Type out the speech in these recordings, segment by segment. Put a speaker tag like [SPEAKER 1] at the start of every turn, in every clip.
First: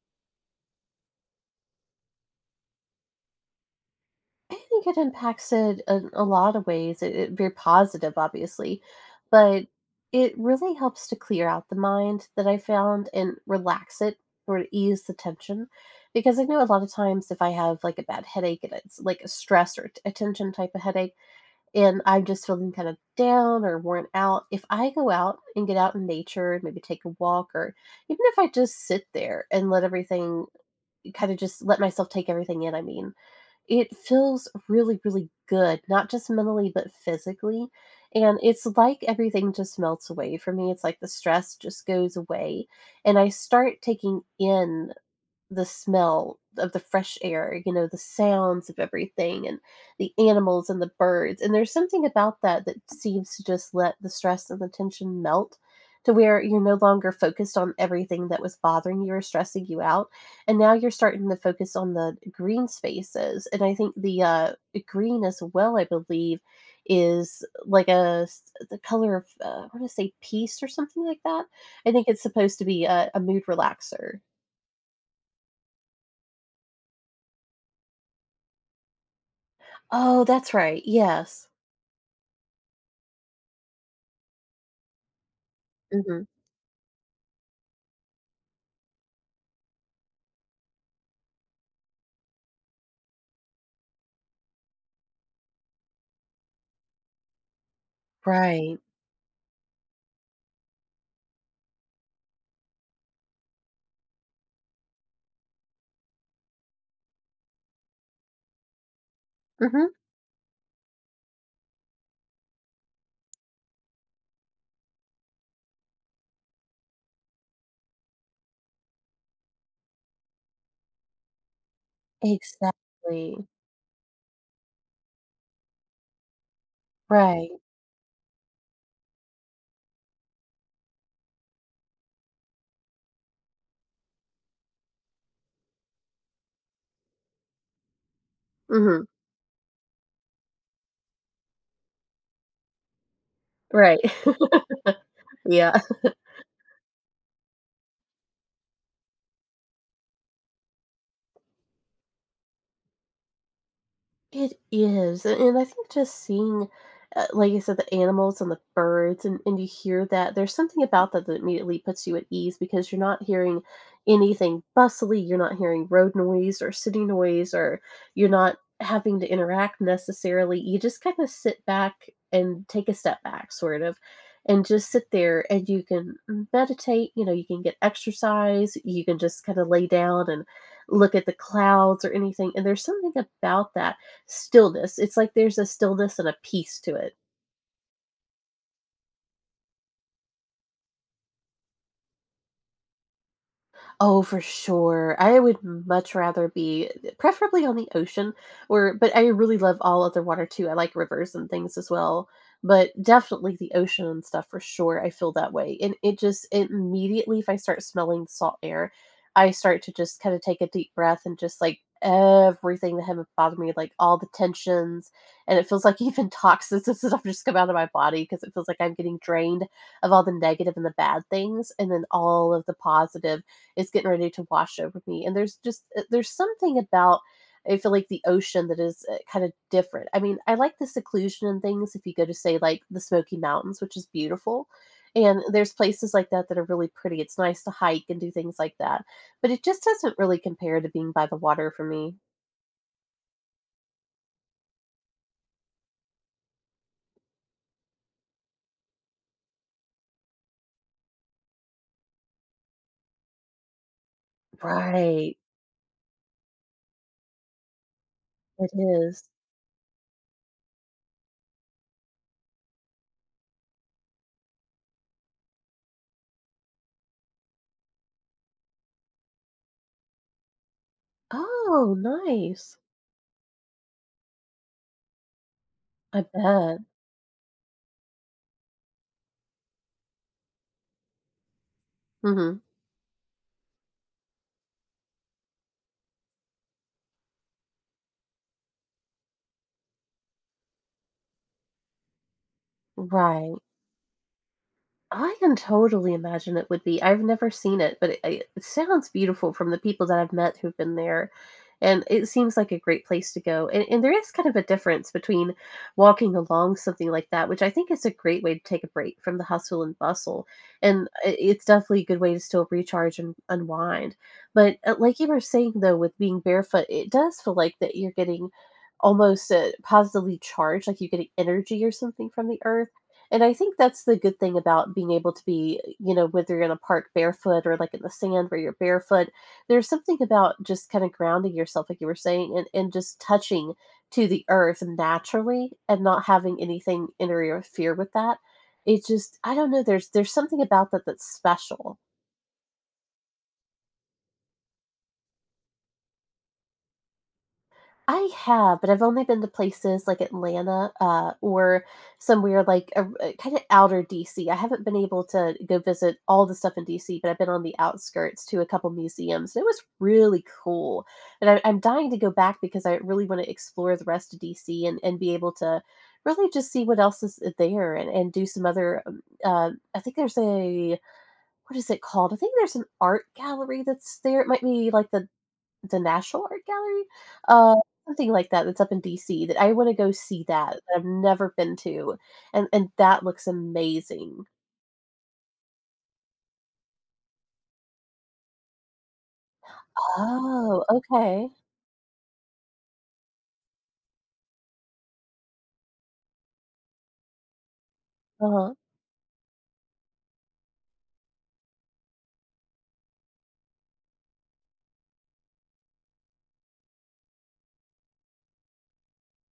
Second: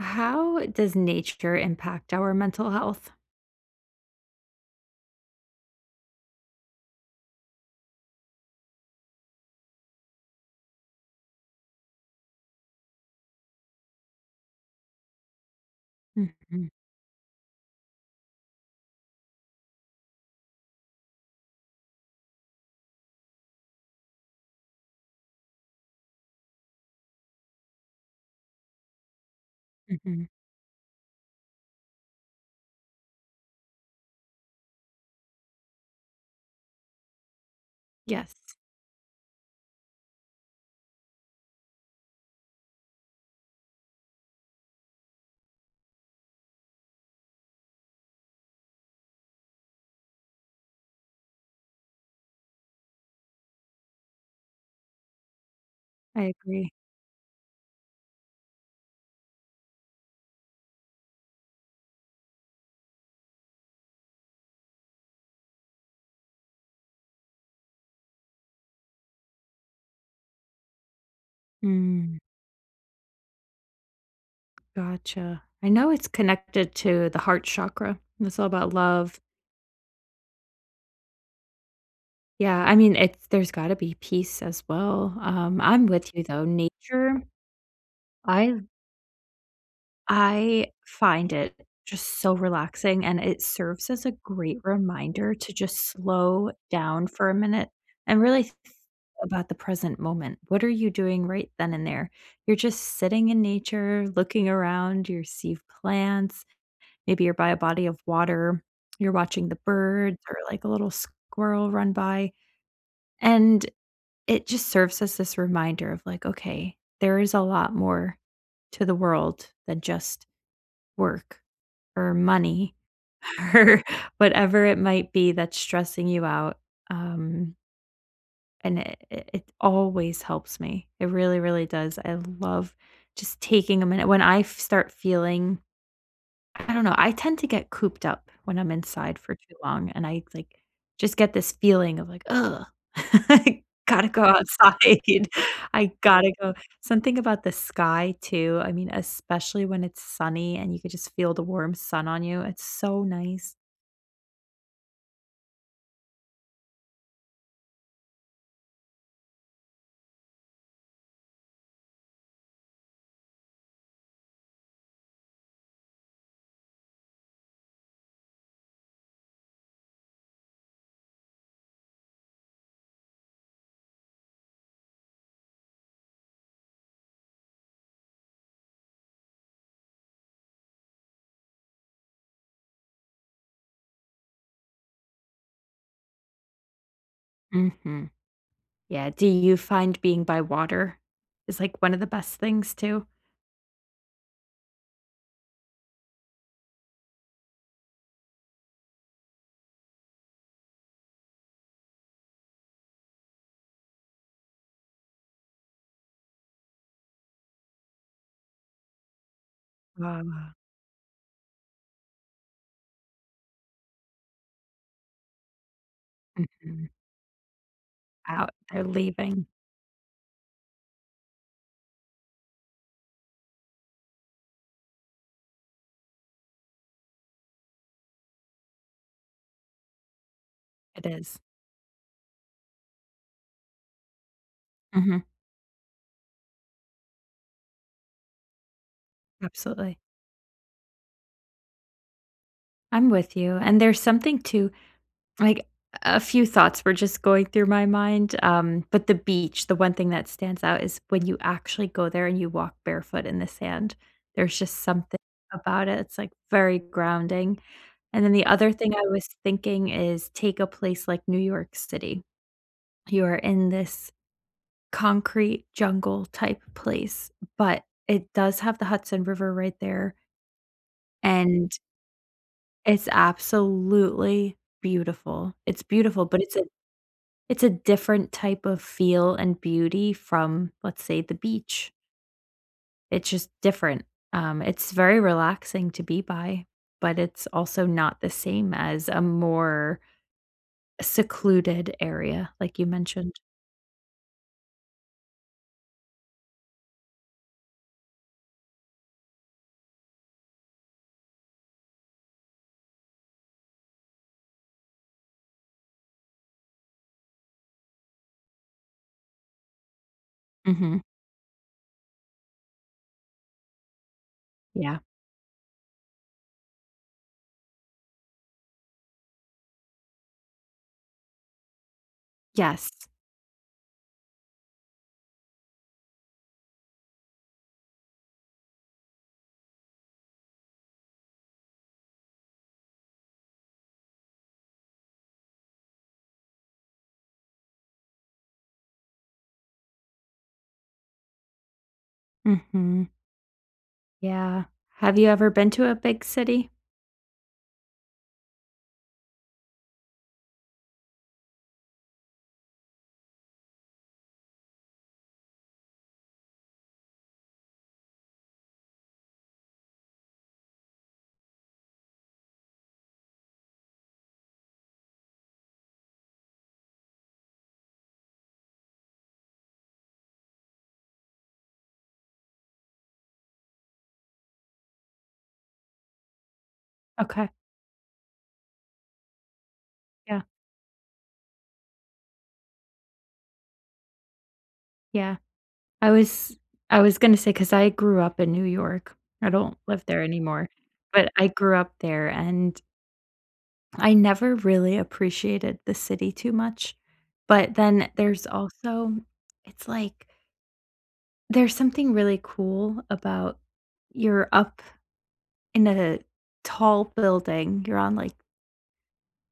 [SPEAKER 1] How does nature impact our mental health?
[SPEAKER 2] I think it impacts it in a lot of ways. It i very positive, obviously. But it really helps to clear out the mind that I found, and relax it, or ease the tension. Because I know a
[SPEAKER 1] Mhm.
[SPEAKER 2] lotta times if I have, like, a bad headache, and it's, like, a stress or a t a tension type of headache, and I'm just feeling kind of down or worn out, if I go out, and get out in nature and maybe take a walk, or even if I just sit there, and let
[SPEAKER 1] Mhm.
[SPEAKER 2] everything kinda just let myself take everything in, I mean. It feels really, really good, not just mentally, but physically. And
[SPEAKER 1] Yes.
[SPEAKER 2] it's like everything just melts away for me. It's like the stress just goes away, and I start taking in the smell of the fresh air, you know, the sounds of everything, and the animals and the birds. And there's something about that that seems to just let the stress and the tension melt to
[SPEAKER 1] I
[SPEAKER 2] where you're
[SPEAKER 1] agree.
[SPEAKER 2] no longer focused on everything that was bothering you or stressing you out, and now you're starting to focus on the green spaces. And I think the, uh eh, green as well, I believe, is like a s the color of, uh, I wanna say peace or something like that. I think
[SPEAKER 1] Mm.
[SPEAKER 2] it's supposed to be a a mood relaxer.
[SPEAKER 1] Gotcha. I know it's connected to the heart chakra. It's all about love.
[SPEAKER 2] Oh, that's right. Yes.
[SPEAKER 1] Yeah, I mean, it's there's gotta be peace, as well. Um, I'm with you,
[SPEAKER 2] Mhm.
[SPEAKER 1] though, nature, I've I find it just so relaxing, and it serves as a great reminder to just slow down for a minute and really th th
[SPEAKER 2] Right.
[SPEAKER 1] about the present moment. What are you doing right then and there? You're just sitting in nature, looking around, you're see plants, maybe you're by a body of water. You're watching the
[SPEAKER 2] Mhm.
[SPEAKER 1] birds, or, like, a little squirrel run by. And it just serves as this reminder of, like, "Okay, there is a lot more to the world than just work, or money,
[SPEAKER 2] Exactly.
[SPEAKER 1] or whatever it might be that's stressing you out."
[SPEAKER 2] Right.
[SPEAKER 1] Um and i i it always helps me. It really, really does. I love just taking a minute. When I f- start feeling I don't know, I tend to get cooped up when I'm
[SPEAKER 2] Mhm.
[SPEAKER 1] inside for too long, and I, like, just get this feeling of like, "Ugh," I
[SPEAKER 2] Right.
[SPEAKER 1] gotta go outside.
[SPEAKER 2] Yeah.
[SPEAKER 1] I gotta go." Something about the sky, too, I mean, especially when it's sunny, and you could just feel the warm sun on you. It's so nice.
[SPEAKER 2] It is, an and I think just seeing, eh, like you said, the animals, and the birds, and and you hear that, there's something about that that immediately puts you at ease because you're not hearing anything bustily, you're not hearing road noise, or city noise, or you're not having to interact necessarily, you just kinda sit back, and take a step back sort of, and just sit there, and you can meditate, you know, you can get exercise, you can just kinda lay down, and look at the clouds, or anything, and there's something about that stillness, it's like there's a stillness, and a peace to it.
[SPEAKER 1] Mhm. Yeah, do you find being by water is, like, one of the best things, too?
[SPEAKER 2] Oh, for sure, I would much rather be preferably on the ocean, or but I really love all other water, too, I like rivers and things as well, but, definitely the ocean, and stuff, for sure, I feel that way, and it just immediately if I start smelling salt air I start to just
[SPEAKER 1] La
[SPEAKER 2] kinda
[SPEAKER 1] la.
[SPEAKER 2] take a deep breath and just, like, everything I have bothered me, like all the tensions, and it feels like even toxins,
[SPEAKER 1] Mhm.
[SPEAKER 2] and stuff, just come out of my body 'cause
[SPEAKER 1] Out,
[SPEAKER 2] it feels like
[SPEAKER 1] they're
[SPEAKER 2] I'm getting
[SPEAKER 1] leaving.
[SPEAKER 2] drained of all the negative and the bad things, and then all of the positive is getting ready to wash over me, and there's just eh, there's something about, I feel like, the ocean that is, eh, kinda different, I mean, I like the
[SPEAKER 1] It is.
[SPEAKER 2] seclusion and things if you go to, say, like, the Smoky Mountains, which is beautiful,
[SPEAKER 1] Mhm.
[SPEAKER 2] and there's places like that that are really pretty, it's nice to hike, and do things like that, but it just
[SPEAKER 1] Absolutely.
[SPEAKER 2] doesn't really compare to being by the water for me.
[SPEAKER 1] I'm with you. And there's something to like, a a few thoughts were just going through my mind. Um, but the beach, the one thing that stands out is when you actually go there, and you walk barefoot in the sand, there's just something
[SPEAKER 2] Right.
[SPEAKER 1] about it. It's, like, very grounding. And then the
[SPEAKER 2] It
[SPEAKER 1] other thing I
[SPEAKER 2] is.
[SPEAKER 1] was thinking is, take a place like New York City- you are in this concrete jungle-type place, but it does have the Hudson River right there. And
[SPEAKER 2] Oh, nice.
[SPEAKER 1] It's absolutely beautiful. It's
[SPEAKER 2] I
[SPEAKER 1] beautiful, but it's a
[SPEAKER 2] bet.
[SPEAKER 1] it's a different type of feel and beauty from, let's say, the beach.
[SPEAKER 2] Mhm.
[SPEAKER 1] It's just different. Um, it's very relaxing to be by, but it's also not the same as a more secluded area like you mentioned.
[SPEAKER 2] Right. I can totally imagine it would be. I've never seen it, but i it sounds beautiful from the people that I've met who've been there. And it seems like a great place to go. And and there is kind of a difference between walking along something like that, which I think is a great way to take a break from the hustle and bustle.
[SPEAKER 1] Mhm.
[SPEAKER 2] And i it's definitely a good way to still recharge and unwind. But
[SPEAKER 1] Yeah.
[SPEAKER 2] it like you were saying though with being barefoot, i it does feel like that you're getting almost, uh, positively charged, like you're getting energy or something from the
[SPEAKER 1] Yes.
[SPEAKER 2] earth. And I think that's the good thing about being able to be, you know, whether you're going to the park barefoot or, like, in the sand where you're barefoot. There's something about just kinda grounding yourself, like you were saying, and and just touching to the earth naturally and not having anything interfere with that. It just I don't know. There's there's something about that that's special.
[SPEAKER 1] Mhm. Yeah. Have you ever been to a big city?
[SPEAKER 2] I have, but I've only been to places like Atlanta, uh, or somewhere like, er kinda outer DC. I haven't been able to go visit all the stuff in DC, but I've been on the outskirts to a couple museums. It was really cool, and I I'm dying to go back because I really wanna explore the rest of DC and and be able to really just see what else is, eh there and and do some other, um uh, I think there's a what is it called? I think there's an art gallery that's there, it might be, like, the the National Art Gallery?
[SPEAKER 1] Okay.
[SPEAKER 2] Uh, something like that that's up in DC that I wanna go
[SPEAKER 1] Yeah.
[SPEAKER 2] see that, that I've never been to, and and that looks amazing.
[SPEAKER 1] Yeah. I was I was gonna say 'cause I grew up in New York. I don't live there anymore,
[SPEAKER 2] Oh,
[SPEAKER 1] but I
[SPEAKER 2] okay.
[SPEAKER 1] grew up there, and I never really appreciated the city too much, but then there's
[SPEAKER 2] Uh-huh.
[SPEAKER 1] also it's like there's something really cool about you're up in a tall building. You're on, like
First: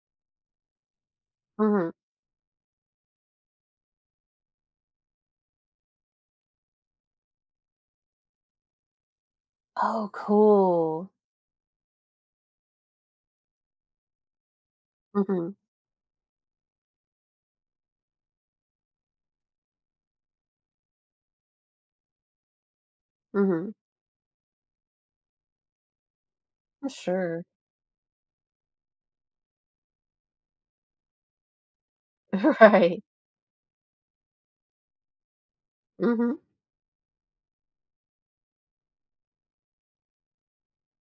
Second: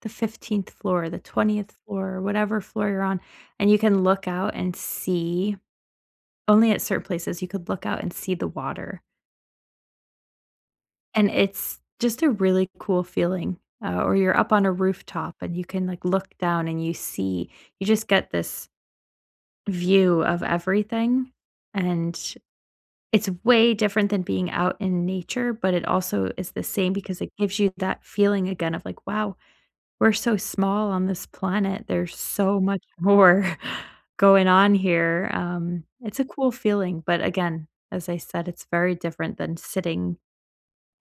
[SPEAKER 1] the 15th floor, the 20th
[SPEAKER 2] Mhm.
[SPEAKER 1] floor, whatever floor you're on, and you can look out and see- only at certain places- you could look out and see the water.
[SPEAKER 2] Oh, cool.
[SPEAKER 1] And it's just a really cool feeling, uh, or you're up on a rooftop
[SPEAKER 2] Mhm.
[SPEAKER 1] and you can, like, look down and you see you just get this view of everything, and it's way
[SPEAKER 2] Mhm.
[SPEAKER 1] different than being out in nature, but it also is the
[SPEAKER 2] Oh,
[SPEAKER 1] same because it
[SPEAKER 2] sure.
[SPEAKER 1] gives you that feeling again of like, "Wow. We're so small on this planet. There's so much
[SPEAKER 2] Right.
[SPEAKER 1] more going on here." Um, it's a
[SPEAKER 2] Mhm.
[SPEAKER 1] cool feeling, but, again, as I said, it's very different than sitting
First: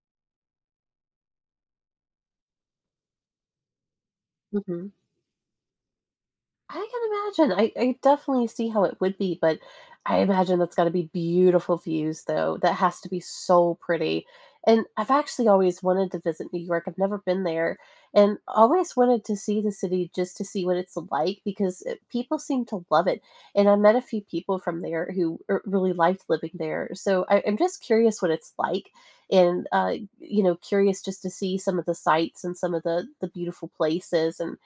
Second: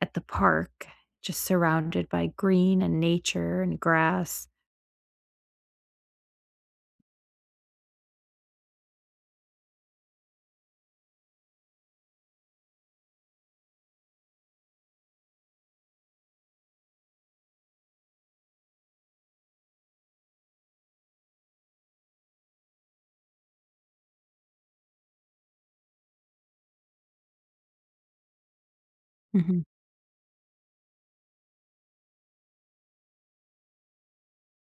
[SPEAKER 1] at the park just surrounded by green and nature and grass.
[SPEAKER 2] Mhm. I can imagine. I I definitely see how it would be, but I imagine that's gotta be beautiful views, though. That has to be so pretty, and I've actually always wanted to visit New York. I've never been there and always wanted to see the city just to see what it's like because, eh, people seem to love it, and I met a few people from there who, er, really liked living there. So I I'm just curious what it's like
[SPEAKER 1] Mhm.
[SPEAKER 2] and, uh, you know, curious just to see some of the sites and some of the the beautiful places and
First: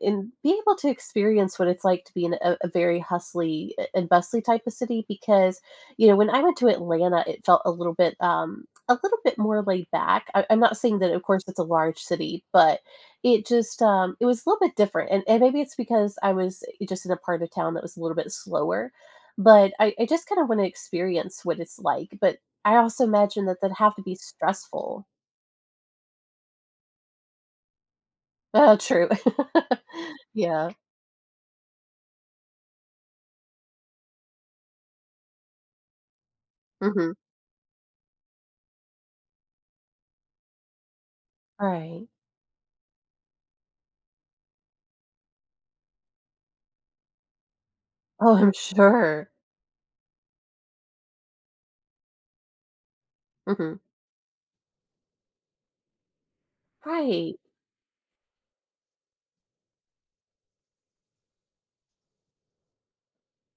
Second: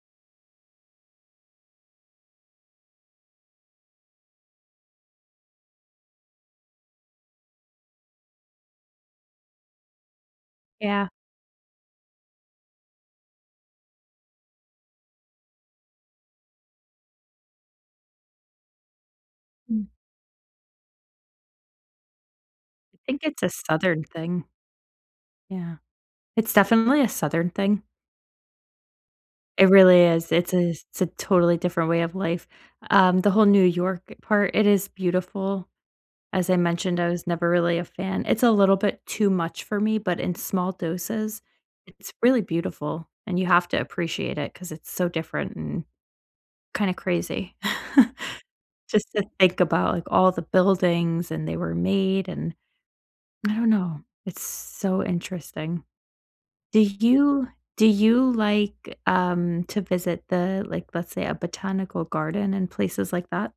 [SPEAKER 2] and being able to experience what it's like to be in a a very hustly a and bustly type of city because, you know, when I went to Atlanta, it felt a little bit, um, a little bit more laid back. I I'm not saying
[SPEAKER 1] Yeah.
[SPEAKER 2] that, of course, it's a large city, but it just, um, it was a little bit different, and and maybe it's because I was just in a part of town that was a little bit slower, but
[SPEAKER 1] Mm.
[SPEAKER 2] I I just kinda wanna experience what it's like, but I
[SPEAKER 1] I
[SPEAKER 2] also
[SPEAKER 1] think it's
[SPEAKER 2] imagine
[SPEAKER 1] a
[SPEAKER 2] that that'd have to
[SPEAKER 1] Southern
[SPEAKER 2] be
[SPEAKER 1] thing.
[SPEAKER 2] stressful.
[SPEAKER 1] Yeah. It's definitely a Southern thing.
[SPEAKER 2] Uh, true.
[SPEAKER 1] It really is. It’s a
[SPEAKER 2] Yeah.
[SPEAKER 1] it's a totally different way of life, um, the whole New York part, it is beautiful, as I mentioned, I
[SPEAKER 2] Mhm.
[SPEAKER 1] was never really a fan. It's a little bit too much for me, but in small doses,
[SPEAKER 2] Right.
[SPEAKER 1] it's really beautiful, and you have to appreciate it 'cause it's so different and kinda crazy
[SPEAKER 2] Oh, I'm
[SPEAKER 1] just to
[SPEAKER 2] sure.
[SPEAKER 1] think about, like, all the buildings and they were made, and I don't
[SPEAKER 2] Mhm.
[SPEAKER 1] know, it's so interesting. Do
[SPEAKER 2] Right.
[SPEAKER 1] you do you like, um, to visit the, like, let's say, a botanical garden and places like that?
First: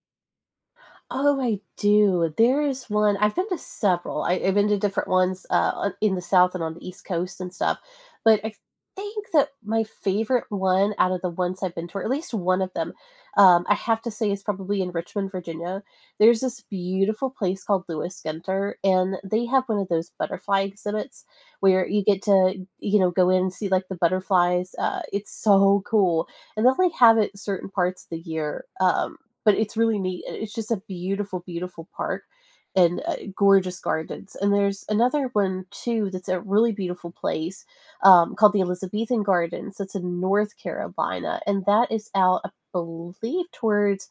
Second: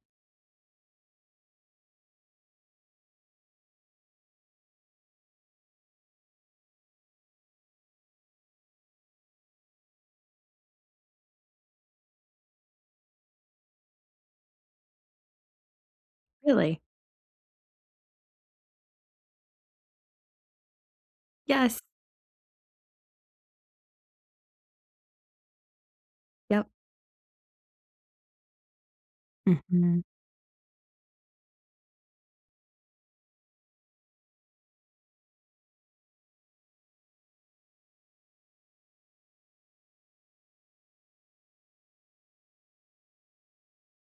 [SPEAKER 2] Oh, I do. There is one I've been to several. I I've been to different ones, uh, o in the South and on the East Coast and stuff, but I think that my favorite one, out of the ones I've been to or at least one of them, um, I have to say is probably in Richmond, Virginia. There's this
[SPEAKER 1] Really?
[SPEAKER 2] beautiful place called Lewis Ginter, and they have one of those butterfly exhibits
[SPEAKER 1] Yes.
[SPEAKER 2] where you get to, you know, go in and see, like, the butterflies, uh, it's so cool, and
[SPEAKER 1] Yep.
[SPEAKER 2] they only have it certain parts the year, um, but it's really
[SPEAKER 1] Mhm.
[SPEAKER 2] neat. Uh, it's just a beautiful, beautiful park and uh, gorgeous gardens, and there's another one too that's a really beautiful place, um, called the Elizabethan Gardens. It's in North Carolina, and that is out, I believe, towards,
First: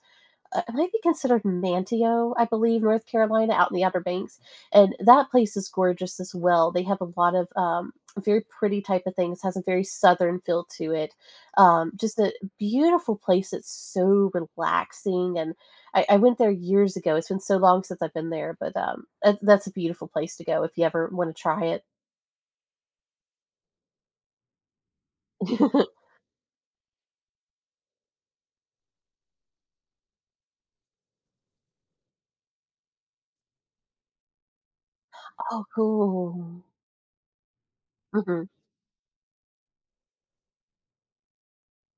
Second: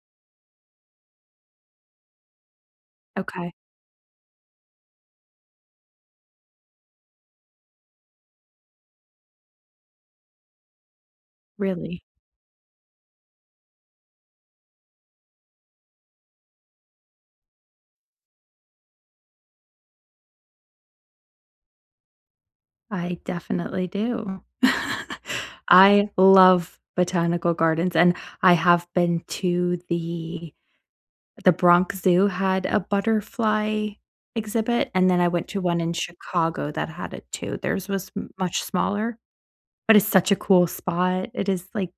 [SPEAKER 2] uh, it might be considered Manteo, I believe, North Carolina
[SPEAKER 1] Okay.
[SPEAKER 2] out in the Upper Banks, and that place is gorgeous as well. They have a lot of, um, very pretty type of things. It has a very southern feel to it. Um,
[SPEAKER 1] Really?
[SPEAKER 2] just a beautiful place. It's so relaxing, and I I went there years ago. It's been so long since I've been there, but, um, eh, that's a beautiful place to go if you ever wanna try it.
[SPEAKER 1] I definitely do. I love botanical gardens, and I have been to the The Bronx Zoo had a butterfly exhibit, and then I went to
[SPEAKER 2] Oh,
[SPEAKER 1] one in
[SPEAKER 2] cool.
[SPEAKER 1] Chicago that had it too. Theirs was m
[SPEAKER 2] Mhm.
[SPEAKER 1] much smaller, but it's such a cool spot. It is, like,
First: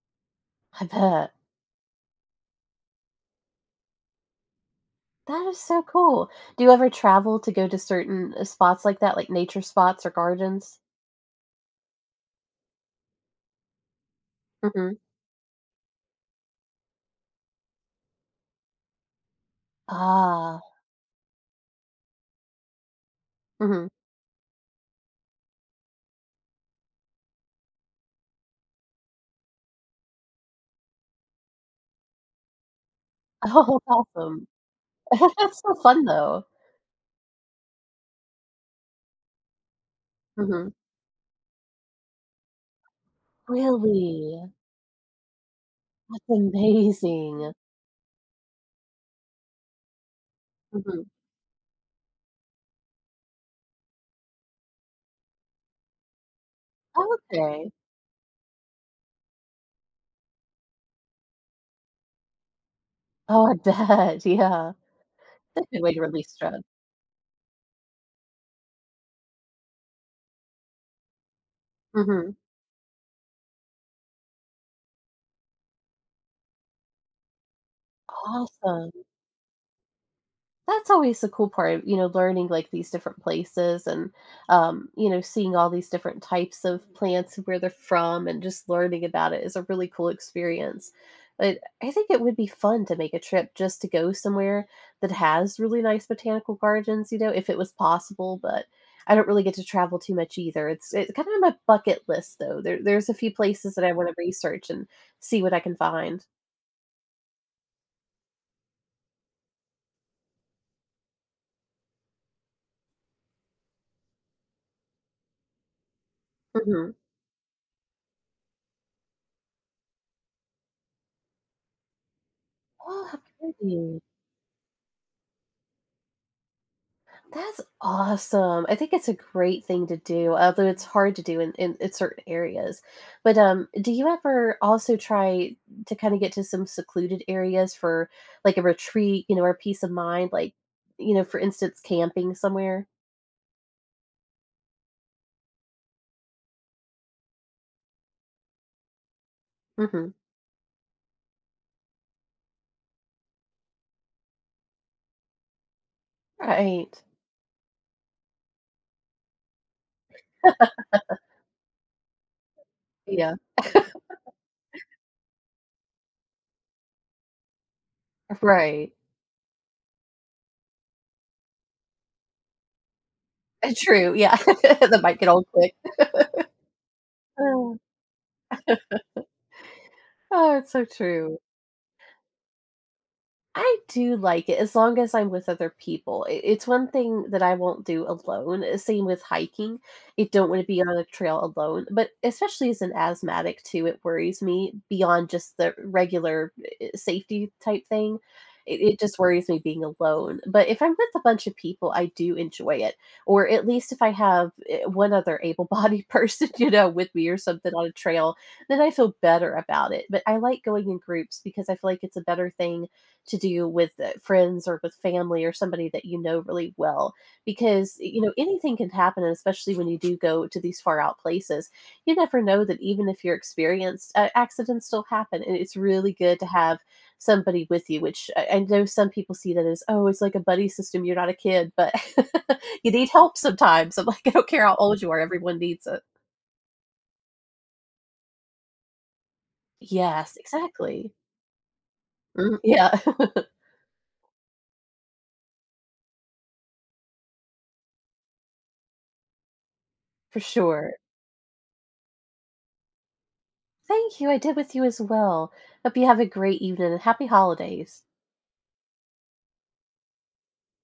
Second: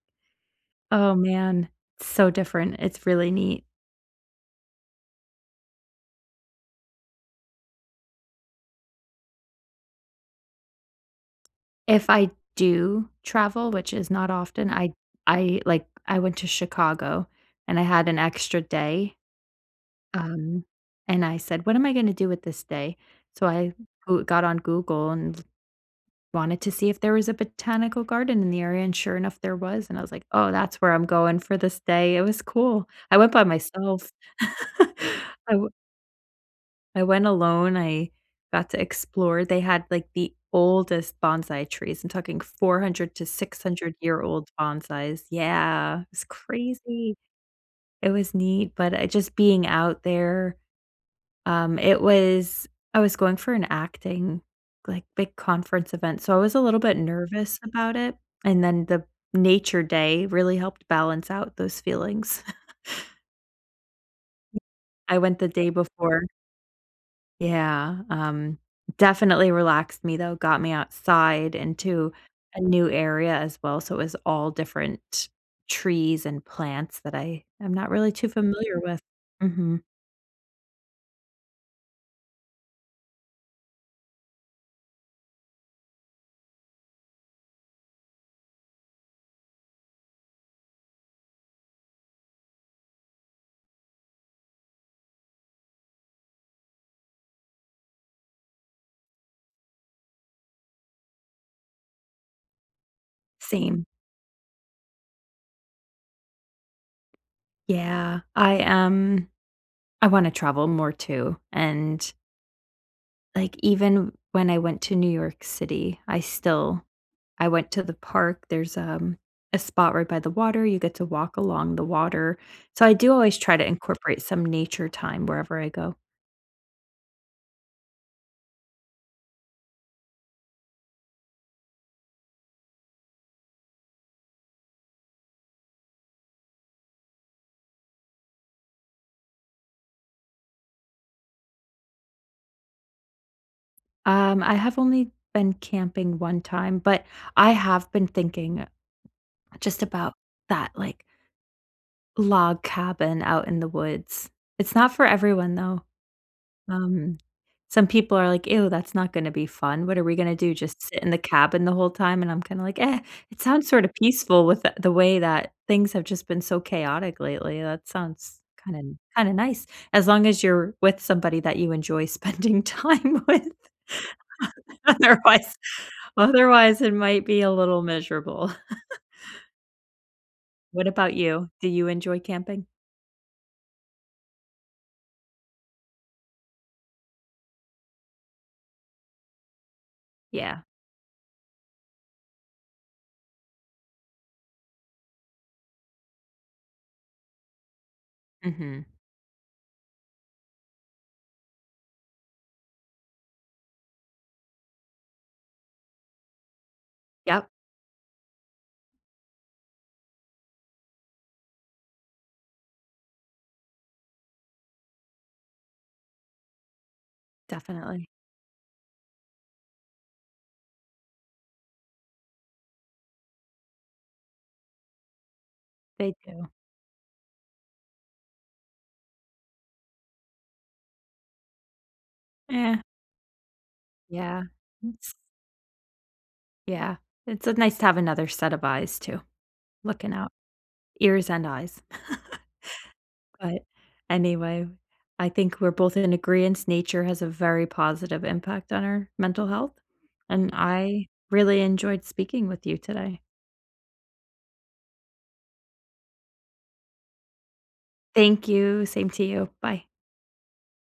[SPEAKER 2] I
[SPEAKER 1] oh,
[SPEAKER 2] bet.
[SPEAKER 1] man, so different. It's really neat.
[SPEAKER 2] That is so cool. Do you ever travel to go to certain, eh, spots like that, like nature spots or gardens?
[SPEAKER 1] If I do travel, which is not often, I
[SPEAKER 2] Mhm.
[SPEAKER 1] I, like, I went to Chicago, and I had an extra day.
[SPEAKER 2] Ah.
[SPEAKER 1] Um, and I said, "What am I gonna do with this day?" So I
[SPEAKER 2] Mhm.
[SPEAKER 1] Goo got on Google and wanted to see if there was a botanical garden in the area, and sure enough, there was. And I was like, "Oh, that's where I'm going for this day." It was cool. I went by
[SPEAKER 2] Oh, that's
[SPEAKER 1] myself.
[SPEAKER 2] awesome.
[SPEAKER 1] I
[SPEAKER 2] That's
[SPEAKER 1] we
[SPEAKER 2] so fun, though.
[SPEAKER 1] I went alone. I got to explore. They had, like, the
[SPEAKER 2] Mhm.
[SPEAKER 1] oldest bonsai trees. I'm talking 400 to 600 year old
[SPEAKER 2] Really?
[SPEAKER 1] bonsais Yeah. It was
[SPEAKER 2] That's
[SPEAKER 1] crazy.
[SPEAKER 2] amazing.
[SPEAKER 1] It was neat. But I just being out there,
[SPEAKER 2] Mhm.
[SPEAKER 1] um, it was I was going for an acting like, big conference event, so I was a little bit
[SPEAKER 2] Oh,
[SPEAKER 1] nervous
[SPEAKER 2] okay.
[SPEAKER 1] about it, and then the nature day really helped balance out those feelings.
[SPEAKER 2] Oh, I bet, yeah.
[SPEAKER 1] I went the
[SPEAKER 2] That's
[SPEAKER 1] day
[SPEAKER 2] a good way to
[SPEAKER 1] before.
[SPEAKER 2] release stre
[SPEAKER 1] Yeah, um, definitely relaxed me, though, got me outside into
[SPEAKER 2] Mhm.
[SPEAKER 1] a new area, as well. So, it was all different trees, and plants that I am not really too familiar
[SPEAKER 2] Awesome.
[SPEAKER 1] with. Mhm.
[SPEAKER 2] That's always the cool part, you know, learning, like, these different places, and um, you know, seeing all these different types of plants and where they're from, and just learning about it is a really cool experience. But I think it would be fun to make a trip just to go somewhere that has really nice botanical gardens, you know, if it was possible, but I don't really get to travel too much either. It's, uh, kinda on my bucket list, though. There there's a few places that
[SPEAKER 1] Same.
[SPEAKER 2] I wanna research and see what I can find.
[SPEAKER 1] Yeah. I, um, I wanna travel more, too, and like, even when I went to New York City, I still
[SPEAKER 2] Mhm.
[SPEAKER 1] I went to the park, there's, um, a spot right by the water, you get to walk along the water. So, I
[SPEAKER 2] Oh,
[SPEAKER 1] do
[SPEAKER 2] how
[SPEAKER 1] always try to
[SPEAKER 2] pretty.
[SPEAKER 1] incorporate some nature time wherever I go.
[SPEAKER 2] That's awesome. I think that's a great thing to do, although it's hard to do in in in certain areas. But, um, do you ever also try to kinda get to some secluded areas for, like, a retreat, you know, or peace of mind, like, you know, for instance, camping somewhere?
[SPEAKER 1] Um, I have only been camping 1 time, but I have been thinking just
[SPEAKER 2] Mhm.
[SPEAKER 1] about that, like log cabin out in the woods. It's not for everyone, though,
[SPEAKER 2] Right.
[SPEAKER 1] um, some people are like, "Ew, that's not gonna be fun. What are we gonna do? Just sit in the cabin the whole time?" and I'm kinda like, "Eh,
[SPEAKER 2] Yeah.
[SPEAKER 1] it sounds sort of peaceful," with the way that things have just been so chaotic lately; that sounds
[SPEAKER 2] Right.
[SPEAKER 1] kinda kinda nice, as long as you're with somebody that you enjoy spending time with.
[SPEAKER 2] Ah, true, yeah. That might get old
[SPEAKER 1] Otherwise
[SPEAKER 2] quick.
[SPEAKER 1] otherwise, it might be a little miserable.
[SPEAKER 2] Oh, it's so
[SPEAKER 1] What about
[SPEAKER 2] true.
[SPEAKER 1] you? Do you enjoy camping?
[SPEAKER 2] I do like it, as long as I'm with other people, i it's one thing that I won't do alone, uh, same with hiking, you don't
[SPEAKER 1] Yeah.
[SPEAKER 2] wanna be on the trail alone; but, especially as an asthmatic too, it worries me beyond just the regular e e safety type thing, it
[SPEAKER 1] Mhm.
[SPEAKER 2] it just worries me being alone, but if I'm with a bunch of people, I do enjoy it, or, at least if I have, eh, one other able-bodied person, you know, with me, or
[SPEAKER 1] Yup.
[SPEAKER 2] something, on a trail, then I feel better about it, but, I like going in groups because I feel, like, it's a better thing to do with, uh, friends, or with family, or somebody that you know really well, because, y
[SPEAKER 1] Definitely.
[SPEAKER 2] you know, anything could happen, and especially when you do go to these far out places, you never know that even if you're experienced, a accidents still happen, and it's
[SPEAKER 1] They
[SPEAKER 2] really good to
[SPEAKER 1] do.
[SPEAKER 2] have somebody with you, which I I know some people see that as, "Oh, it's like a buddy system, you're not a kid," but,
[SPEAKER 1] Eh.
[SPEAKER 2] you need help sometimes, I'm like, "I
[SPEAKER 1] Yeah,
[SPEAKER 2] don't care how old you
[SPEAKER 1] it's
[SPEAKER 2] are, everyone needs it."
[SPEAKER 1] Yeah, it's a nice to have another set of eyes, too, looking out.
[SPEAKER 2] Yes, exactly.
[SPEAKER 1] Ears and eyes.
[SPEAKER 2] Mm, yeah.
[SPEAKER 1] But, anyway, I think we're both in agreeance, nature has a very positive impact on our mental health,
[SPEAKER 2] For
[SPEAKER 1] and
[SPEAKER 2] sure.
[SPEAKER 1] I really enjoyed speaking with you today.
[SPEAKER 2] Thank you, I did with you, as well. Hope you have a great evening, and happy holidays.
[SPEAKER 1] Thank you, same to you, bye.